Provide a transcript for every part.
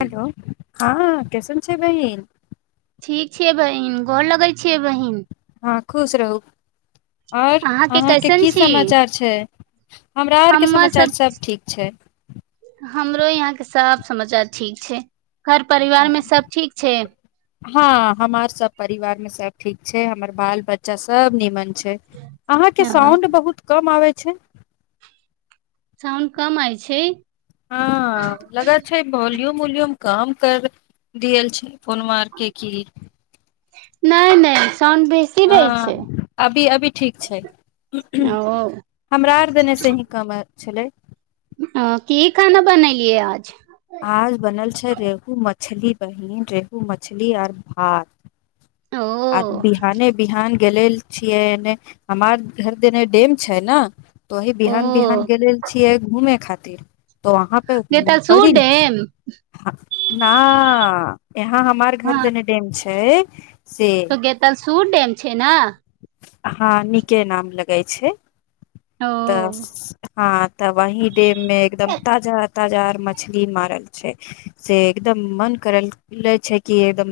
Hello हँ केसन छै बहिन ठीक छियै बहिन गोर लगै छियै बहिन हँ खुश रहू आओर अहाँके कैसन की छी समाचार छै हमरा आरके हम्मे समाचार सब सभ ठीक छै हमरो यहाँ के सब समाचार ठीक छै घर परिवार मे सब ठीक छै हँ हमार सब परिवार में सब ठीक छै हमर बाल बच्चा सब निमन छै अ छै साउंड कम आय छै हँ लगै छै भल्यूम मूल्यम कम कर देल छै फोनमा के की नहि नहि साउंड बेसी रहै छै हँ अभी अभी ठीक छै ओ हमरा आर दने से हीं कम आयत छलैह अ की खाना बनेलियए आज आज बनेल छै रेहु मछ मछली बहिन रेहू मछली आओर भात ओ आ बिहाने बिहान गेले छियै हमार घर एने डेम छै ने तो वहीं ओ बिहान बिहान गेले छियै घूमे खातिर त [unintelligible] त वहाँ पे गेतलसूर पड़ी डेम ना यहाँ हमार घर हँ देने डेम छै आँए तऽ गेत [unintelligible] सूट डेम छै ने हँ नीके नाम लगे छै ओ तऽ हँ तऽ वही डेम में एकदम ताजा ताजा आर मछली मारल छै से एकदम मन करल ले छै कि एकदम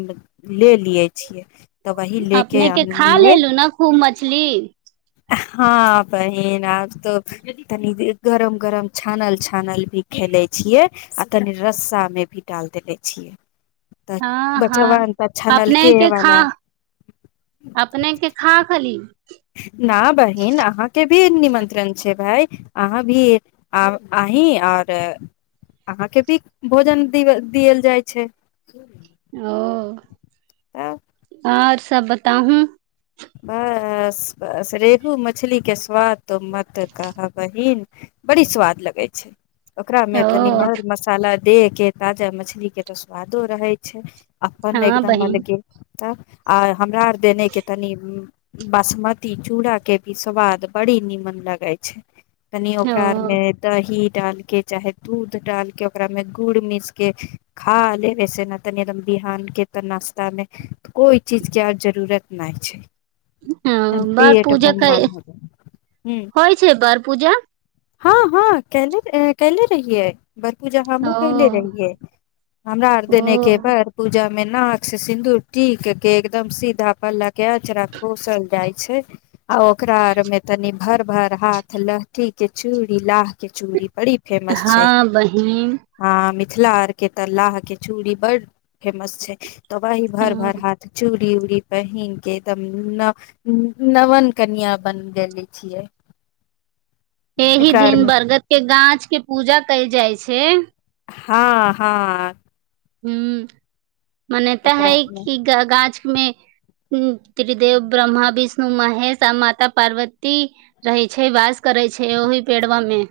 ले लियै छियै तऽ वही लेके अपने के खा आनलिए लेलु ने खूब मछली हँ बहिन आब तऽ तनी गरम गरम छानल छानल भी खेले छियै आ तनि रस्सामे भी डाल देले छियै तऽ हँ बचवन हँ तऽ छनलके अपनेके खा वाला अपनेके खा खाली [unintelligible] न बहिन अहाँके भी निमन्त्रण छै भाय अहाँ भी अहीं आओर अहाँके भी भोजन द देल जाइ छै ओ तऽ आओर सब बताहूँ बस बस रेहू मछली के स्वाद तो मत कह बहिन बड़ी स्वाद लगै छै ओकरा मे तनि ओ मर मसाला देह के ताजा मछली के तऽ स्वादो रहै छै अपन ने हँ एकदम बहिन अलगे तऽ आ हमरा आर देने के तनी बासमती चूड़ा के भी स्वाद बड़ी निमन लगै छै कनी ओकरा ओ आरमे दही डाल के चाहे दूध डालके ओकरा मे गुड़ मिस के खा लेवे से ने तनी एकदम बिहान के तऽ नाश्ता मे कोई चीज के आर जरूरत नहि छै हँ बर पेट पूजा बम बम कइ हो ह होइ छै बर पूजा हँ हँ केले रहि रहैय बड़ पूजा ओ हमहुँ कले रहियै हमरा आर ओ देने के बड़ पूजा मे नाक से सिन्दूर टीक के एकदम सीधा पल्ला के अंचरा पोसल जाय छै आ ओकरा आर में तनि भर भर हाथ लहठी के चूड़ी लाह के चूड़ी बड़ी फेमस छै हँ बहिन आ मिथिला आर के त लाह के चूड़ी बड़ी फेमस छै तबहीं ओ भरभर हाथ चूड़ी चूड़ी उड़ी पहिन के त न नवन कनीआ बनगेले छियै एहि ओकरा आर दिन मे बरगद के गाछ के पूजा कयल जाय छै छै हँ हँ हू मानताऽ है ओकरामे कि गाछ मे त्रिदेव ब्रह्म विष्णु महेश आ माता पार्वती रहै छै वास करै छै ओहि पेड़वा मे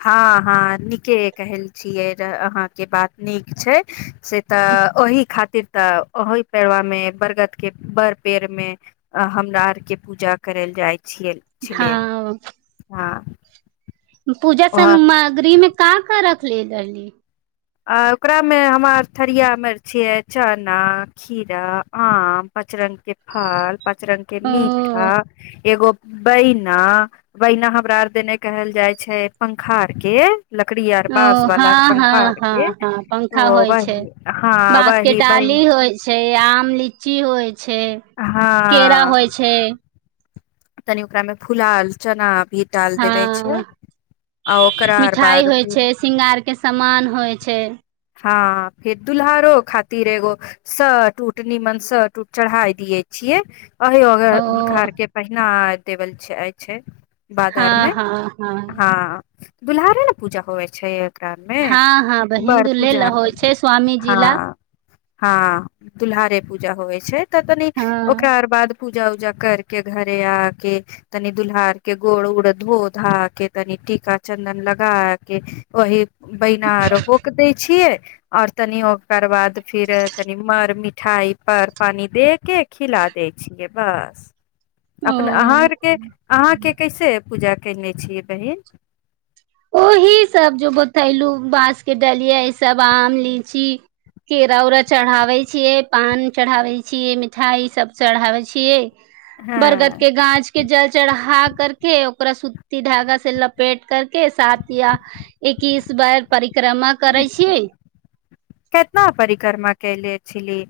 हँ हँ नीके कहल छियै अहाँके बात नीक छै से तऽ ओहि खातिर तऽ ओहि पेड़वा मे बरगद के बड़ पेड़ मे हमरा आरके पूजा करल जाइत छै छ छलियै हँ हँ पूजा वह सामग्री में क कर कखली देलली आ ओकरामे हमरा थरिया मिर्ची अइ चना खीरा आम पचरङ्गके फल पाँच रंग के ओ मीठा एगो बैना बैना हमरा आर देने कहल जाय छै पंखा आर के लकड़ी आार ओ बस वाला हँ हँ पंखार के हँ हँ पंखा तो होइ छै वही हँ बाँसके वही टाली बहिन होइ छै आम लीच की होइ छै केरा होइ छै तनी ओकरामे फुलाल चना भी डाल देवे छै हँ आ ओकरा आर मिठाइ होइ बाद छै सिंगार के समान होइ छै हँ फेर दुल्हारो खातिर एगो स टूट निीमन स टूट चढ़ााय दिये छियै अग ओ हुनका आर के पहिने टेबल छै हँ बाजारमे हँ हँ दुल्ारे ने पूजा होइ छै एकरा मे हँ हँ बड़ बहिन्दी पूजा त हँ हँ दुलहारहारे पूजा होइ छै छै त तनी हँ ओकरा बाद पू उजा उजा कर के घरे आ के तनि दुल्ार के गोड़ उड़ धो धा के तनि टीका चन्दन लगा के वही बै नारो होकतै छ आऔर तनि ओकर बाद फिर तनी मर मिठाई पर पानी दे के खिला दै छियै बस अपने ओ अहाँरके अहाँके कैसे पूजा कयने छियै बहिन ओहि सब जो बतैलू बांस के डलिये सब आम लीची केरा उरा चढ़ाबे छियै पान चढ़ाबे छियै मिठाई सब चढ़ाबे छियै बरगद हँ के गाछ के जल चढ़ा करके ओकरा सुती धागा से लपेट कर के साथ एकीस बार परिक्रमा करै छियै छलिए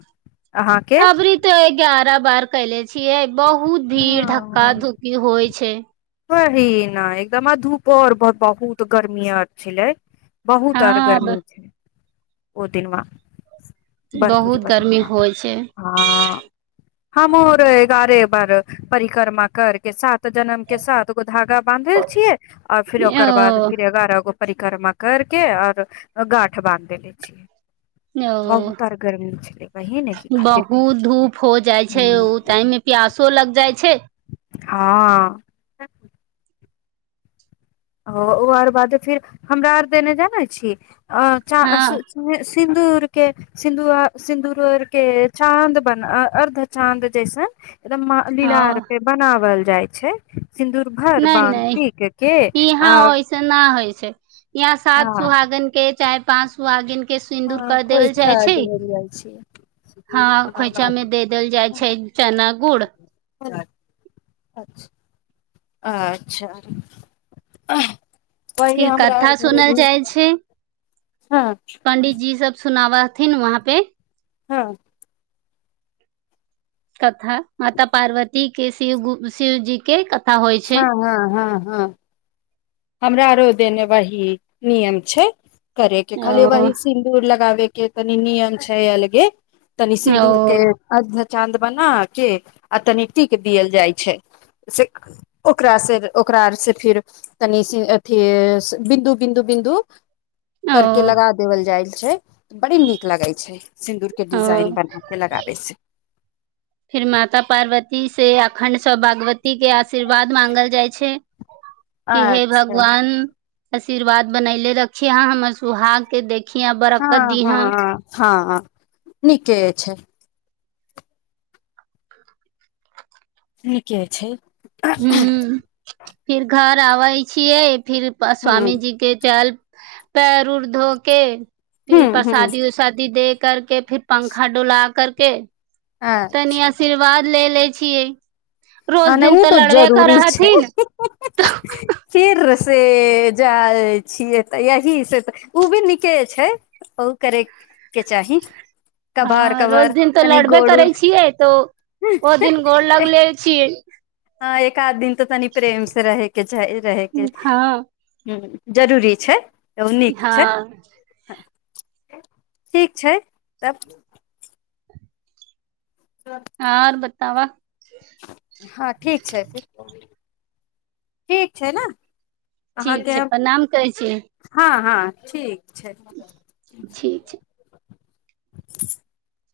आब री तऽ एगार ओकरा बाहर कले छियै बहुत भीड़ धक्का धुक्की होइ छै सही न एकदम धूप आओर बहुत गर्मी आर छलै बहुत आर हँ गर्मी छलै ओतिनवा [unintelligible] भरपूर बहुत गर्मी बगरमे होइ छै हँ [unintelligible] ह मोर गारे बार [unintelligible] परिक्रमा करके साथ जन्म के साथ गो धागा बानधल छियै आऔर फिर ओकर बाद ओ फिर एगारह गो परिक्रमा करके आऔर गाठ बान्ध दे ले छियै ओ बहुत आर गर्मी छलै बहिन एहि खातिर बहुत धूप हो जाइ छै ओ टाइम मे प्यासो लग जाइ छै हँ ओ ओ आर बाद फिर हमरा आर देने जानै छी अ हँ च [unintelligible] सिंदूर के सिंदूर सिंदूरके अर्ध चाँद जइसन एकदम लीला अर ओ पे बनावल जाइ छै सिन्दूर भर बानध पीख के हँ आओर ओऐसे न होइ छै त [unintelligible] इहाँ सात हँ सुहागन के चाहे पाँच सुहागिन के सिन्दूर हँ कर देवल जाइ खोइछा छै देल जाइ छै हँ खोइछा मे दे देल जाइ छै चना गुड़ अच्छा वही फिर हमरा आर कथा घरे सुनल भी जाइ छै हँ पण्डित जी सब सुनावा थिन वहाँ पे हँ सत माता पार्वती जी के शिव ग शिवजी के क हँ हँ हँ हँ हमरा आरो देने वही नियम छै करेके खाली ओ वही सिन्दूर लगाबे क त नि निम छैयलगे तनी ओ सिन्दूर के अ चाँद बना के आ तनिकटी के दियल जाइ छै से ओकरा से ओकरार से फिर तनीथ बिन्दु बिन्दु बिन्दु ओ करके लगा देबल जाए छै बड़ी नीक लगै छै सिन्दूर के ओ डिजाइन बना के लगाबे से फिर माता पार्वती से अखण्ड सब भागवती के आशीर्वाद मांगल जाइ छै कि हे अच्छा भगवान आशीर्वाद बनयले रखिय अहाँ हमर सुहााग के देख अखिया बरकत हँ दीहाँ हँ हँ नीके छै नीक छै हू फिर घर आबै छियै फिर ह स्वामी जी के चाल पैर उर धो के ह फिर ह प्रसादी उसादी देख करके फेर पंखा डुला कर के तनी अच्छा आशीर्वाद ले ले छियै रोज ह नहि दिन ओ तऽ त लड़बे जरूरी करै छै हथिन फेर से जाइ छियै तऽ यही से तऽ ओ भी नीके छै ओ करै के चाही कभार हँ रोज कभार दिन तऽ तनि लड़बे गोड़ करै उड़ छियै तऽ ओ दिन गोर लगले छियै ह एकाद दिन।। त तनि प्रेमसे रहैके चाहि रहैके हँ हः। जरूरी छैय। त ओ निक छैय। हँ ठीक छैय तब। आर बत। ताबा। ह ठीक छैय। ठीक छैय नै। ठीक छैय प्रणाम करै छी।। ह ठीक। छैय। ठीक छै [unintelligible]